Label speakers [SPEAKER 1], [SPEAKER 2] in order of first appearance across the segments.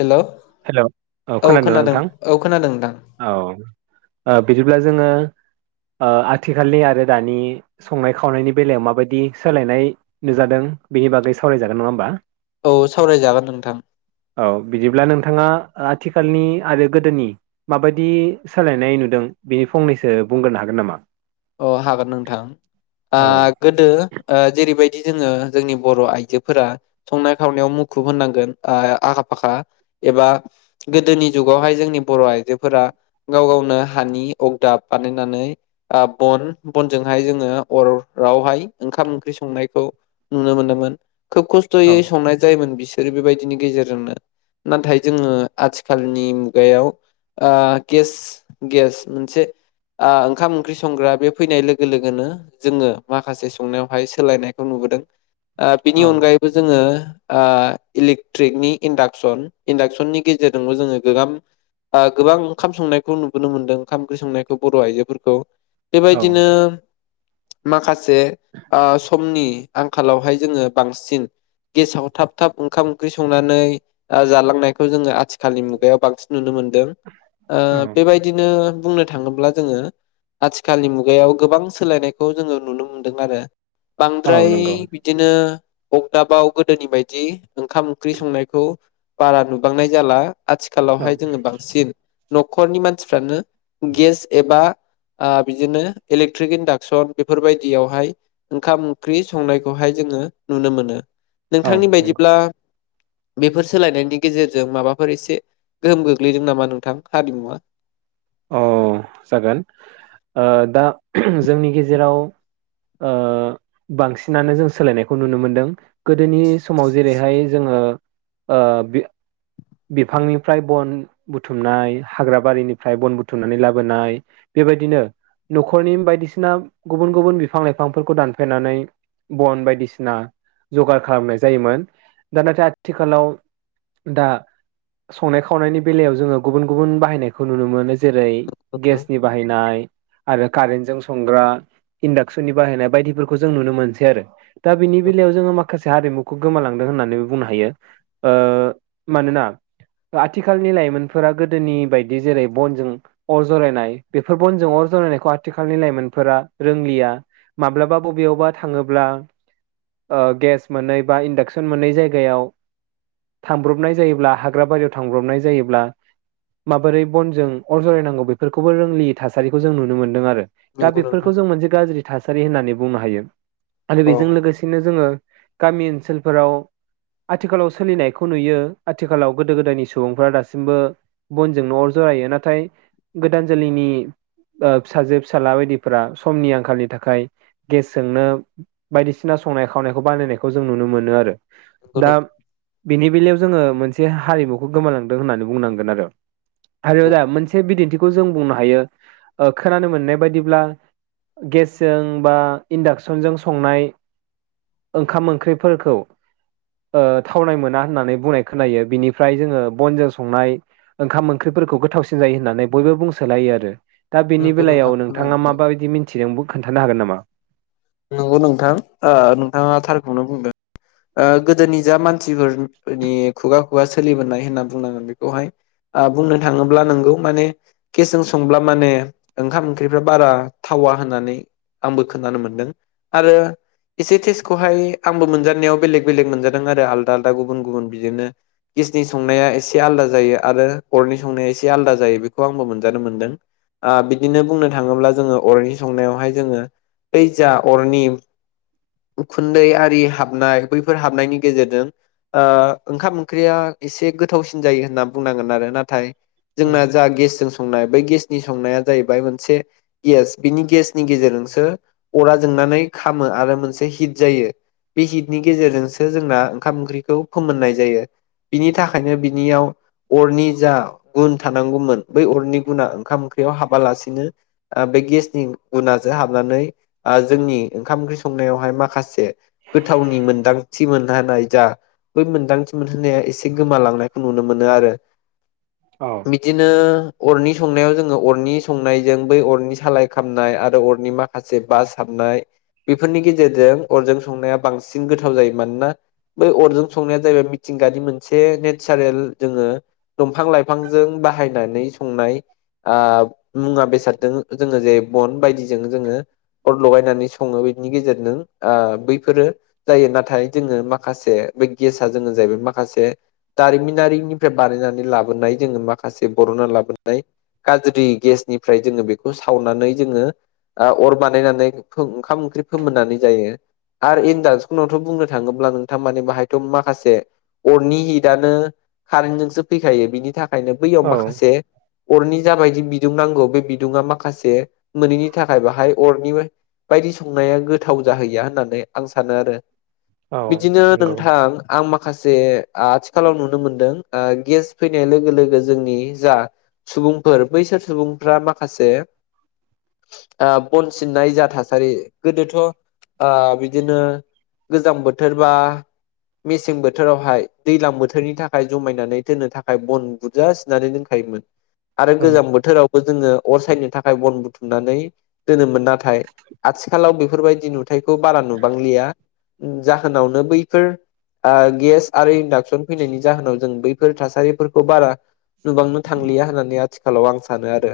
[SPEAKER 1] हेल'
[SPEAKER 2] hello! औ खोनादों नोंथां?
[SPEAKER 1] औ खोनादों नोंथां
[SPEAKER 2] औ ओ बिदिब्ला। जोङो‌। ओ आथिखालनि आरो दानि संनाय-खावनायनि बेलायाव माबायदि सोलायनाय नुजादों? बेनि बागै सावरायजागोन नङा होमबा?
[SPEAKER 1] औ सावरायजागोन नोंथां।
[SPEAKER 2] बिथाङा आथिखालनि आरो गोदोनि माबायदि सोलायनाय नुदों बेनि फंनैसो। बुंग्रोनो हागोन नामा?
[SPEAKER 1] अ हागोन नोंथां आ
[SPEAKER 2] औ
[SPEAKER 1] गोदो जेरैबायदि। जोङो जोंनि बर' आइजोफोरा संनाय-खावनायाव मुखुब होनांगोन ओ आखा-फाखा। एबा गोदोनि जुगावहाय जोंनि बर' आइजोफोरा गाव-गावनो हानि अगदाब। [unintelligible] ओ बन-बनजोंहाय जोङो अराव हाय ओंखाम-ओंख्रि संनायखौ। नुनो मोनोमोन खोब
[SPEAKER 2] औ
[SPEAKER 1] खस्थ'यै संनाय जायोमोन बिसोर। ओरै बेबायदिनि गेजेरजोंनो नाथाय जोङो आथिखालनि मुगायाव। ओ गेस-गेस मोनसे आ ओंखाम। ओंख्रि संग्रा बे फैनाय लोगो-लोगोनो जोङो माखासे संनायावहाय सोलायनायखौ नुबोदों। आ बिनि
[SPEAKER 2] औ
[SPEAKER 1] अनगायैबो जोङो। आ इलेक्ट्रिकनि इन्डाक्सन-इन्डाक्सननि गेजेरजोंबो जोङो गोगाम। आ गोबां ओंखाम संनायखौ नुबोनो मोन्दों ओंखाम-ओंख्रि संनायखौ बर' आइजोफोरखौ।
[SPEAKER 2] औ
[SPEAKER 1] बेबायदिनो माखासे आ समनि। आंखालावहाय जोङो बांसिन। गेसाव थाब-थाब ओंखाम-ओंख्रि संनानै आ जालांनायखौ जोङो आथिखालनि मुगायाव बांसिन नुनो मोनदों।
[SPEAKER 2] औ
[SPEAKER 1] बेबायदिनो बुंनो थाङोब्ला जोङो। आथिखालनि मुगायाव गोबां सोलायनायखौ जोङो नुनो मोन्दों आरो।
[SPEAKER 2] औ
[SPEAKER 1] बांद्राय
[SPEAKER 2] नंगौ
[SPEAKER 1] बिदिनो। अगदाबाव गोदोनि बायदि ओंखाम-ओंख्रि संनायखौ बारा नुबांनाय जाला।
[SPEAKER 2] औ
[SPEAKER 1] आथिखालावहाय जोङो बांसिन न'खरनि मानसिफ्रानो गेस एबा। आ बिदिनो इलेक्ट्रिक इन्डाक्सन बेफोरबायदियावहाय ओंखाम ओंख्रि संनायखौहाय जोङो। नुनो मोनो
[SPEAKER 2] औ
[SPEAKER 1] नोंथांनि
[SPEAKER 2] नंगौ
[SPEAKER 1] बायदिब्ला। बेफोर सोलायनायनि गेजेरजों माबाफोर इसे। गोहोम गोग्लैदों नामा नोंथां हारिमुआ?
[SPEAKER 2] अ! जागोन। ओ दा जोंनि गेजेराव। ओ बांसिनानो जों सोलायनायखौ नुनो मोनदों गोदोनि समाव जेरैहाय जोङो। ओ-ओ बे। बिफांनिफ्राय बन बुथुमनाय हाग्राबारिनि। फ्राय बन बुथुमनानै लाबोनाय बेबायदिनो। न'खरनि बायदिसिना गुबुन-गुबुन बिफां लाइफांफोरखौ दानफायनानै। बन बायदिसिना जगार खालामनाय जायोमोन दा नाथाय आथिखालाव। दा संनाय-खावनायनि बेलायाव जोङो गुबुन-गुबुन बाहायनायखौ। खौ नुनो मोनो जेरै
[SPEAKER 1] नोंथां
[SPEAKER 2] गेसनि बाहायनाय। आरो कारेन्ट जों संग्रा इन्डाक्सननि बाहायनाय बायदिफोरखौ जों नुनो मोनसै आरो। दा बिनि बेलायाव जोङो माखासे हारिमुखौ गोमालांदों। होननानै बुंनो हायो ओ मानोना। आथिखालनि लाइमोनफोरा गोदोनि बायदि। बिदि जेरै बनजों अर जरायनाय बेफोर बनजों अर जरायनायखौ आथिखालनि लाइमोनफोरा रोंलिया। माब्लाबा बबेयावबा थाङोब्ला। ओ गेस मोनै बा इन्डाक्सन मोनै जायगायाव। थांब्रबनाय जायोब्ला हाग्रा बारियाव थांब्रबनाय जायोब्ला। माबोरै बनजों अर जरायनांगौ बेफोरखौबो रोंलियै थासारिखौ जों नुनो मोनदों आरो। दा
[SPEAKER 1] नंगौ नोंथां
[SPEAKER 2] बेफोरखौ जों
[SPEAKER 1] नंगौ
[SPEAKER 2] मोनसे गाज्रि थासारि होननानै बुंनो हायो। आरो
[SPEAKER 1] औ
[SPEAKER 2] बेजों लोगोसेनो जोङो गामि ओनसोलफोराव आथिखालाव सोलिनायखौ नुयो आथिखालाव गोदो गोदायनि सुबुंफोरा दासिमबो बनजोंनो अर जरायो नाथाय गोदान जोलैनि फिसाजो फिसाला बायदिफोरा समनि आंखालनि थाखाय गेसजोंनो बायदिसिना संनाय खावनायखौ बानायनायखौ जों नुनो मोनो आरो।
[SPEAKER 1] नंगौ
[SPEAKER 2] दा
[SPEAKER 1] नोंथां
[SPEAKER 2] बेनि बेलायाव जोङो मोनसे हारिमुखौ गोमालांदों होननानै बुंनांगोन आरो। आरो
[SPEAKER 1] नंगौ
[SPEAKER 2] दा मोनसे बिदिन्थिखौ जों बुंनो हायो खोनानो मोननाय बायदिब्ला। गेसजों बा इन्डाक्सनजों संनाय ओंखाम ओंख्रिफोरखौ थावनाय मोना होननानै बुंनाय खोनायो। बिनिफ्राय जोङो बनजों संनाय ओंखाम ओंख्रिफोरखौ गोथावसिन जायो होननानै बयबो बुंसोलायो आरो। दा बेनि
[SPEAKER 1] नंगौ नोंथां
[SPEAKER 2] बेलायाव नोंथाङा
[SPEAKER 1] खोनादों औ
[SPEAKER 2] माबायदि मिन्थिदों खोन्थानो हागोन नामा?
[SPEAKER 1] नंगौ नोंथां नोंथाङा थारखौनो बुंदों। गोदोनि जा मानसिफोरनि खुगा खुगा सोलिबोनाय होनना बुंनांगोन बेखौहाय। बुंनो थाङोब्ला नोंगौ माने गेसजों संब्ला माने ओंखाम ओंख्रिफ्रा बारा थाव आं होननानै आंबो खोनानो मोनदों आरो। एसे टेसखौहाय आंबो मोनजानायाव। बेलेग बेलेग मोनजादों आरो आलदा आलदा गुबुन गुबुन बिदिनो गेसनि संनाया एसे आलदा जायो आरो। अरनि संनाया एसे आलदा जायो बेखौ आंबो मोनजानो मोनदों। बिदिनो बुंनो थाङोब्ला जोङो अरनि संनायावहाय जोङो। बै जा अरनि उखुन्दै आरि हाबनाय बैफोर हाबनायनि गेजेरजों ओंखाम ओंख्रिया एसे गोथावसिन जायो होनना बुंनांगोन आरो नाथाय जोंना जा गेसजों नाय बै गेसनि संनाया जाहैबाय मोनसे गेस बिनि गेसनि गेजेरजोंसो अरा जों मोननानै खामो आरो मोनसे हिद जायो बे हिद बेनि गेजेरजोंसो जोंना ओंखाम ओंख्रिखौ फोमोननाय जायो। बिनि थाखायनो बिनियाव अरनि जा गुन थानांगौमोन बै अरनि गुना ओंखाम ओंख्रि बेयाव हाबालासिनो बे गेसनि गुनासो हाबनानै जोंनि ओंखाम ओंख्रि सं नायावहाय माखासे गोथावनि मोनदांथि मोनहानाय जा बै मोन्दांथि मोनहोनाया एसे गोमालांनायखौ नुनो मोनो आरो।
[SPEAKER 2] औ
[SPEAKER 1] बिदिनो अरनि संनायाव जोङो अरनि संनायजों बै अरनि सालाय खामनाय आरो अरनि माखासे बास हाबनाय बेफोरनि गेजेरजों अरजों संनाया बांसिन गोथाव जायो मानोना। बै अरजों संनाया जाहैबाय मिथिंगानि मोनसे नेचारेल जोङो। दंफां लाइफांजों बाहायनानै संनाय मुवा बेसादजों जोङो जे बन बायदिजों जोङो। अर लगायनानै सङो बिनि गेजेरजों बैफोरो जायो नाथाय जोङो माखासे बे गेसआ जोङो जाहैबाय माखासे दारिमिनारिनिफ्राय बानायनानै लाबोनाय जोङो माखासे बर'ना लाबोनाय गाज्रि गेसनिफ्राय जोङो बेखौ सावनानै जोङो अर बानायनानै ओंखाम ओंख्रि फोमोननानै जायो आरो। दान्सनावथ' बुंनो थाङोब्ला नोंथां माने बाहायथ' माखासे। अरनि हिटआनो कारेन्टजोंसो फैखायो बिनि थाखाय ओंखायनो बैयाव
[SPEAKER 2] औ
[SPEAKER 1] माखासे अरनि जाबायदि बिदुं नांगौ। बे बिदुुंआ माखासे मोनिनि थाखाय बाहाय अरनिबो बायदि संनाया गोथाव जाहैया होननानै आं सानो आरो
[SPEAKER 2] औ
[SPEAKER 1] बिदिनो
[SPEAKER 2] नंगौ
[SPEAKER 1] नोंथां आं माखासे माखासे आथिखालाव नुनो मोनदों ओ गेस फैनाय लोगो लोगो जोंनि जा सुबुंफोर बैसोर सुबुंफ्रा माखासे ओ बन सिननाय जा थासारि गोदोथ' ओ बि बिदिनो गोजां बोथोरबा मेसें बोथोरावहाय दैज्लां बोथोरनि थाखाय जमायनानै दोननो थाखाय बन बुरजा सिननानै दोनखायो आरो
[SPEAKER 2] औ
[SPEAKER 1] गोजां बोथोराव जोङो अर सायनो थाखाय बन बुथुमनानै दोनोमोन नाथाय आथिखालाव बेफोरबायदि नुथायखौ बारा नु बांलिया जाहोनावनो बैफोर ओ गेस आरो इडाक्सन फैनायनि जाहोनाव जों बैफोर थासारिफोरखौ बारा नुबांनो थांलिया होननानै आथिखालाव आं सानो सानो आरो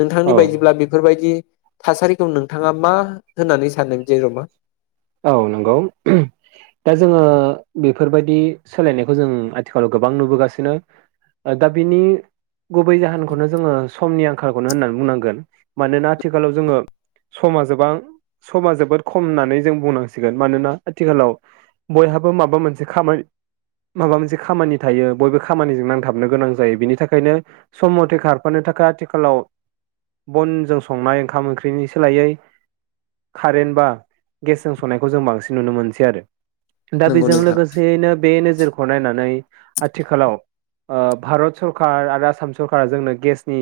[SPEAKER 1] नोंथांनि
[SPEAKER 2] औ
[SPEAKER 1] बायदिब्ला बेफोरबायदि थासारिखौ नोंथाङा मा होननानै सानो जेनबा?
[SPEAKER 2] औ नंगौ। दा जोङो बेफोरबायदि सोलायनायखौ जों आथिखालाव गोबां नुबोगासिनो। ओ दा बिनि गुबै जाहोनखौनो जोङो समनि आंखालखौनो होननानै बुंनांगोन मानोना आथिखालाव जोङो समा जोबां समा जोबोद खम होननानै जों बुंनांसिगोन मानोना आथिखालाव बयहाबो माबा मोनसे खामानि माबा मोनसे खामानि थायो बयबो खामानिजों नांथाबनो गोनां जायो बिनि थाखायनो सम मथे खारफानो थाखाय आथिखालाव बनजों संनाय ओंखाम ओंख्रिनि सोलायै खारेनबा गेसजों संनायखौ जों बांसिन नुनो मोनसै आरो दा
[SPEAKER 1] नंगौ
[SPEAKER 2] बेजों
[SPEAKER 1] नोंथां
[SPEAKER 2] लोगोसेयैनो बे नोजोर खौ नायनानै आथिखालाव ओ भारत सरखारार आरो आसाम सरखारा जोंनो गेसनि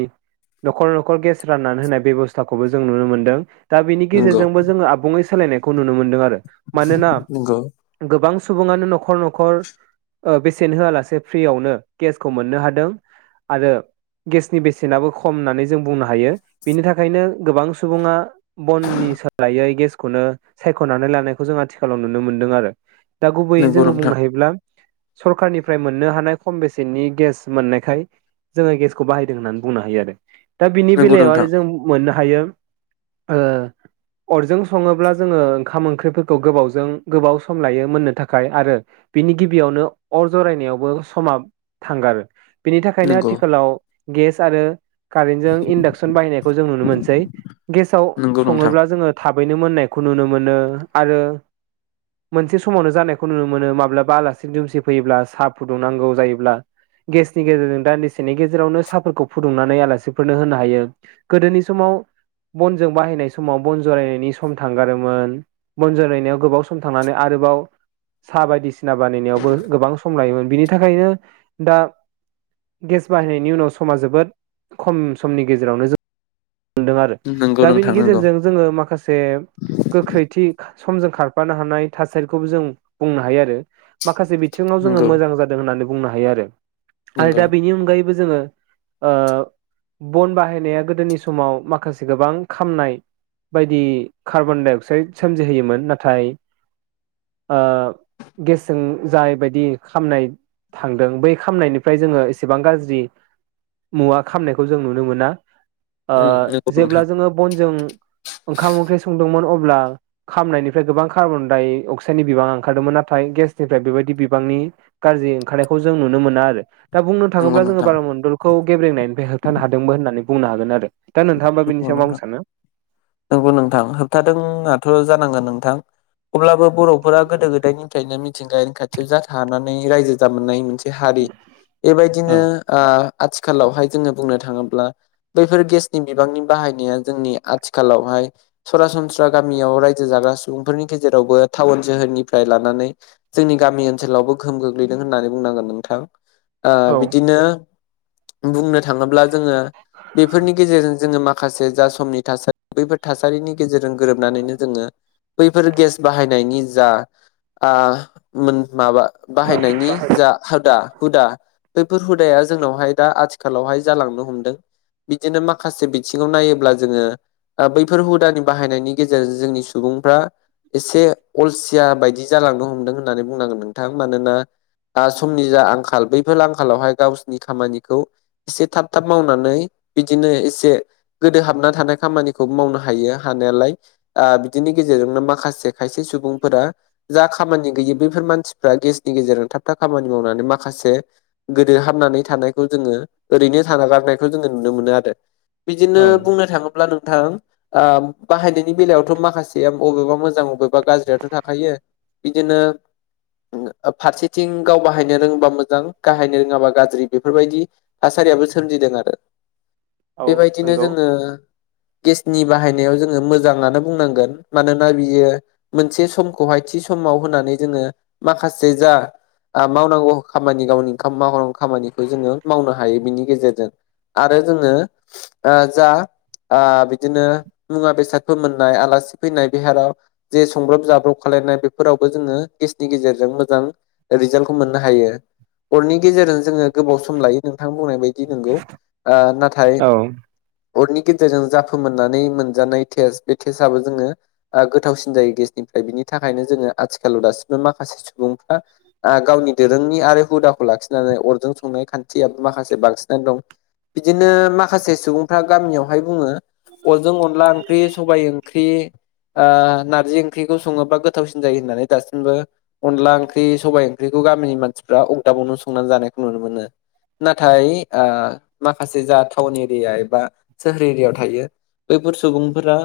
[SPEAKER 2] न'खर न'खर गेस राननानै होनाय बेब'स्थाखौबो जों नुनो मोन्दों। दा बेनि
[SPEAKER 1] नंगौ
[SPEAKER 2] गेजेरजोंबो जोङो आबुङै सोलायनायखौ नुनो मोनदों आरो मानोना
[SPEAKER 1] नंगौ
[SPEAKER 2] गोबां सुबुङानो न'खर न'खर ओ बेसेन होआलासे फ्रियावनो गेसखौ मोननो हादों। आरो गेसनि बेसेनाबो खम होननानै जों बुंनो हायो बिनि थाखायनो गोबां सुबुङा बननि सोलायै गेसखौनो सायख'नानै लानायखौ जों आथिखालाव नुनो मोनदों आरो दा गुबैयै
[SPEAKER 1] नंगौ
[SPEAKER 2] जोङो बुंनो
[SPEAKER 1] नोंथां
[SPEAKER 2] हायोब्ला सरखारनिफ्राय मोननो हानाय खम बेसेननि गेस मोननायखाय जोङो गेसखौ बाहायदों होननानै बुंनो हायो आरो। दा बिनि
[SPEAKER 1] नंगौ
[SPEAKER 2] बेलायाव आरो
[SPEAKER 1] नोंथां
[SPEAKER 2] जों मोननो हायो ओ अरजों सङोब्ला जोङो ओंखाम ओंख्रि फोरखौ गोबावजों गोबाव सम लायो मोननो थाखाय आरो बिनि गिबियावनो अर जरायनायावबो समा थांगारो बिनि थाखायनो
[SPEAKER 1] नंगौ
[SPEAKER 2] आथिखालाव गेस आरो कारेन्टजों इन्डाक्सन बाहायनायखौ जों नुनो मोनसै गेसाव
[SPEAKER 1] नंगौ नोंथां
[SPEAKER 2] सङोब्ला जोङो थाबैनो मोननाय खौ नुनो मोनो आरो मोनसे समावनो जानायखौ नुनो मोनो माब्लाबा आलासि दुमसि फैयोब्ला साहा फुदुंनांगौ जायोब्ला गेसनि गेजेरजों दान्दिसेनि गेजेरावनो साहाफोरखौ फुदुंनानै आलासिफोरनो होनो हायो गोदोनि समाव बनजों बाहायनाय समाव बन जरायनायनि सम थांगारोमोन बनजरायनायाव गोबाव सम थांनानै आरोबाव साहा बायदिसि सिना बानायनायावबो गोबां सम लायोमोन बिनि थाखायनो दा गेस बाहायनायनि उनाव समा जोबोद खम समनि गेजेरावनो जों मोनदों आरो
[SPEAKER 1] नंगौ
[SPEAKER 2] दा बेनि
[SPEAKER 1] नोंथां नंगौ
[SPEAKER 2] गेजेरजों जोङो माखासे गोख्रैथि। समजों खारफानो हानाय थासारिखौबो जों बुंनो हायो आरो मा माखासे बिथिङाव जोङो
[SPEAKER 1] नंगौ
[SPEAKER 2] मोजां जादों होननानै बुंनो हायो आरो आरो
[SPEAKER 1] नंगौ
[SPEAKER 2] दा बेनि अनगायैबो। जोङो बन बाहायनाया गोदोनि स समाव माखासे गोबां खामनाय। बायदि कार्बन डाइ अक्साइद सोमजिहोयोमोन नाथाय। गेसजों जाय बायदि खामनाय। थांदों बै खामनायनिफ्राय जोङो एसेबां गाज्रि। मुवा खामनायखौ जों नुनो मोना।
[SPEAKER 1] उम नंगौ
[SPEAKER 2] जेब्ला
[SPEAKER 1] नोंथां
[SPEAKER 2] जोङो बनजों। ओंखाम ओंख्रि संदोंमोन अब्ला खामनायनिफ्राय गोबां कार्बन डाइ अक्साइडनि बिबां ओंखारदोंमोन नाथाय गेस। निफ्राय बेबायदि बिबांनि गाज्रि ओंखारनायखौ जों नुनो मोना आरो। दा बुंनो
[SPEAKER 1] नंगौ
[SPEAKER 2] थाङोब्ला जोङो
[SPEAKER 1] नोंथां
[SPEAKER 2] बार मण्डलखौ गेब्रेंनायनिफ्राय होबथानो हादोंमोन होननानै बुंनो हागोन आरो। दा नोंथाङाबा बेनि
[SPEAKER 1] गौ
[SPEAKER 2] सायाव मा बुंनो
[SPEAKER 1] नोंथां
[SPEAKER 2] सानो
[SPEAKER 1] नंगौ नोंथां होबथादोंआथ' जानाङा नों। नोंथां। अब्लाबो बर'फोरा गोदो गोदायनिफ्रायनो मिथिंगायारि खाथियाव जाथा हानानै रायजो जाबोनाय मोनसे। हारि
[SPEAKER 2] औ
[SPEAKER 1] बेबायदिनो। आथिखालावहाय जोङो बुंनो थाङोब्ला बैफोर गेस। नि बिबांनि बाहायनाया जोंनि आथिखालावहाय सरासनस्रा गामियाव रायजो जाग्रा सुबुंफोरनि। गेजेरावबो टाउन सोहोरनिफ्राय लानानै जोंनि गामि ओनसोलावबो गोहोम गोग्लैदों होननानै बुंनांगोन नोंथां।
[SPEAKER 2] औ
[SPEAKER 1] बिदिनो बुंनो थाङोब्ला जोङो बेफोरनि। गेजेरजों जोङो माखासे जा समनि थासारि बैफोर थासारिनि गेजेरजों गोरोबनानैनो जोङो। बैफोर गेस बाहायनायनि जा मोन माबा। बाहायनायनि जा हुदा हुदा। बैफोर हुदाया जोंनावहाय दा आथिखालावहाय जालांनो हमदों। बिदिनो माखासे बिथिङाव नायोब्ला जोङो। बैफोर हुदानि बाहायनायनि गेजेरजों जोंनि सुबुंफ्रा। एसे अलसिया बायदि जालांनो हमदों होननानै बुंनांगोन नोंथां मानोना। समनि जा आंखाल बैफोर आंखालावहाय गावसिनि खामानिखौ एसे थाब थाब मावनानै। बिदिनो एसे गोदो हाबना थानाय खामानिखौ मावनो हायो हानायालाय बिदिनि गेजेरजों। माखासे खायसे सुबुंफोरा जा खामानि गैयै बैफोर मानसिफोरा गेसनि गेजेरजों थाब थाब खानि। नानै माखासे गोदो हाबनानै थानायखौ जोङो ओरैनो थानागारनायखौ जोङो। नुनो मोनो आरो बिदिनो बुंनो थाङोब्ला नोंथां। बाहायनायनि बेलायावथ' माखासेया बबेबा मोजां बबेबा गाज्रियाथ' थाखायो। बिदिनो। फारसेथिं गाव बाहायनो रोंङोबा मोजां गाहायनो रोङाबा गाज्रि बेफोरबायदि थास हारियाबो सोमजिदों आरो।
[SPEAKER 2] औ
[SPEAKER 1] बेबायदिनो
[SPEAKER 2] नंगौ
[SPEAKER 1] जोङो। गेसनि बाहायनायाव जोङो मोजाङानो बुंनांगोन मानोना बियो मोनसे समखौहाय थि सम। समाव होनानै जोङो माखासे जा। मावनांगौ खामानि गावनि ओंखाम मावनांगौ खामानिखौ जोङो मावनो हायो बिनि गेजेरजों। आरो जोङो जा। बिदिनो मुवा बेसादफोर मोननाय आलासि फैनाय बेहाराव जे संब्रब जाब्रब खालाम नाय बेफोरावबो जोङो गेस गेजेरजों मोजां रिजाल्टखौ मोननो हायो। अरनि गेजेरजों जोङो गोबाव सम लायो नोंथां बुंनाय बायदि नोंगौ। नाथाय
[SPEAKER 2] औ
[SPEAKER 1] अरनि। गेजेरजों जाफोमोननानै मोनजानाय टेस्ट बे टेस्ट आबो जोङो गोथावसिन जायो गेसनिफ्राय बिनि। बि थाखायनो जोङो आथिखालाव दासिमबो माखासे सुबुंफ्रा गावनि दोरोंनि आरो हुदाखौ लाखिनानै। अरजों संनाय खान्थिया माखासे बांसिनानो दं। बिदिनो माखासे सुबुंफ्रा गामियावहाय बुङो। अनजों अनला ओंख्रि, सबायाइ ओंख्रि, ओ नारजि ओंख्रिखौ सङोबा गोथावसिन जायो होननानै। दासिमबो अनला ओंख्रि, सबाय ओंख्रिखौ गामिनि मानसिफ्रा अरदाबावनो संनानै जानायखौ नुनो मोनो। नाथाय ओ माखासे जा टाउन एरिया, एबा सोहोर एरियायाव थायो। बैफोर सुबुंफोरा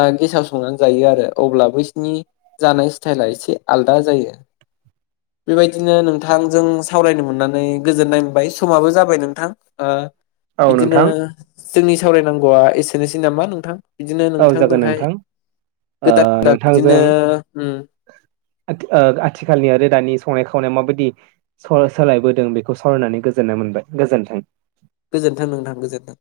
[SPEAKER 1] ओ गेसाव संनानै जायो आरो अब्ला बैसोरनि जानाय स्टाइला एसे आलदा जायो‌। बेबायदिनो नोंथांजों सावरायनो मोननानै गोजोननाय मोनबाय। समाबो जाबाय नोंथां। ओ
[SPEAKER 2] औ
[SPEAKER 1] बिदिनो
[SPEAKER 2] नोंथां
[SPEAKER 1] जोंनि सावरायनांगौआ एसेनोसै नामा? नोंथां। बिदिनो
[SPEAKER 2] औ जागोन
[SPEAKER 1] नोंथांजोंहाय
[SPEAKER 2] नोंथां ओ
[SPEAKER 1] गोदान-गोदान बिदिनो
[SPEAKER 2] नोंथांजों ओ आथिखालनि आरो दानि संनाय खावनाय माबायदि स सोलायबोदों बेखौ सावरायनानै गोजोननाय मोनबाय गोजोन्थों।
[SPEAKER 1] गोजोन्थों नोंथां गोजोन्थों।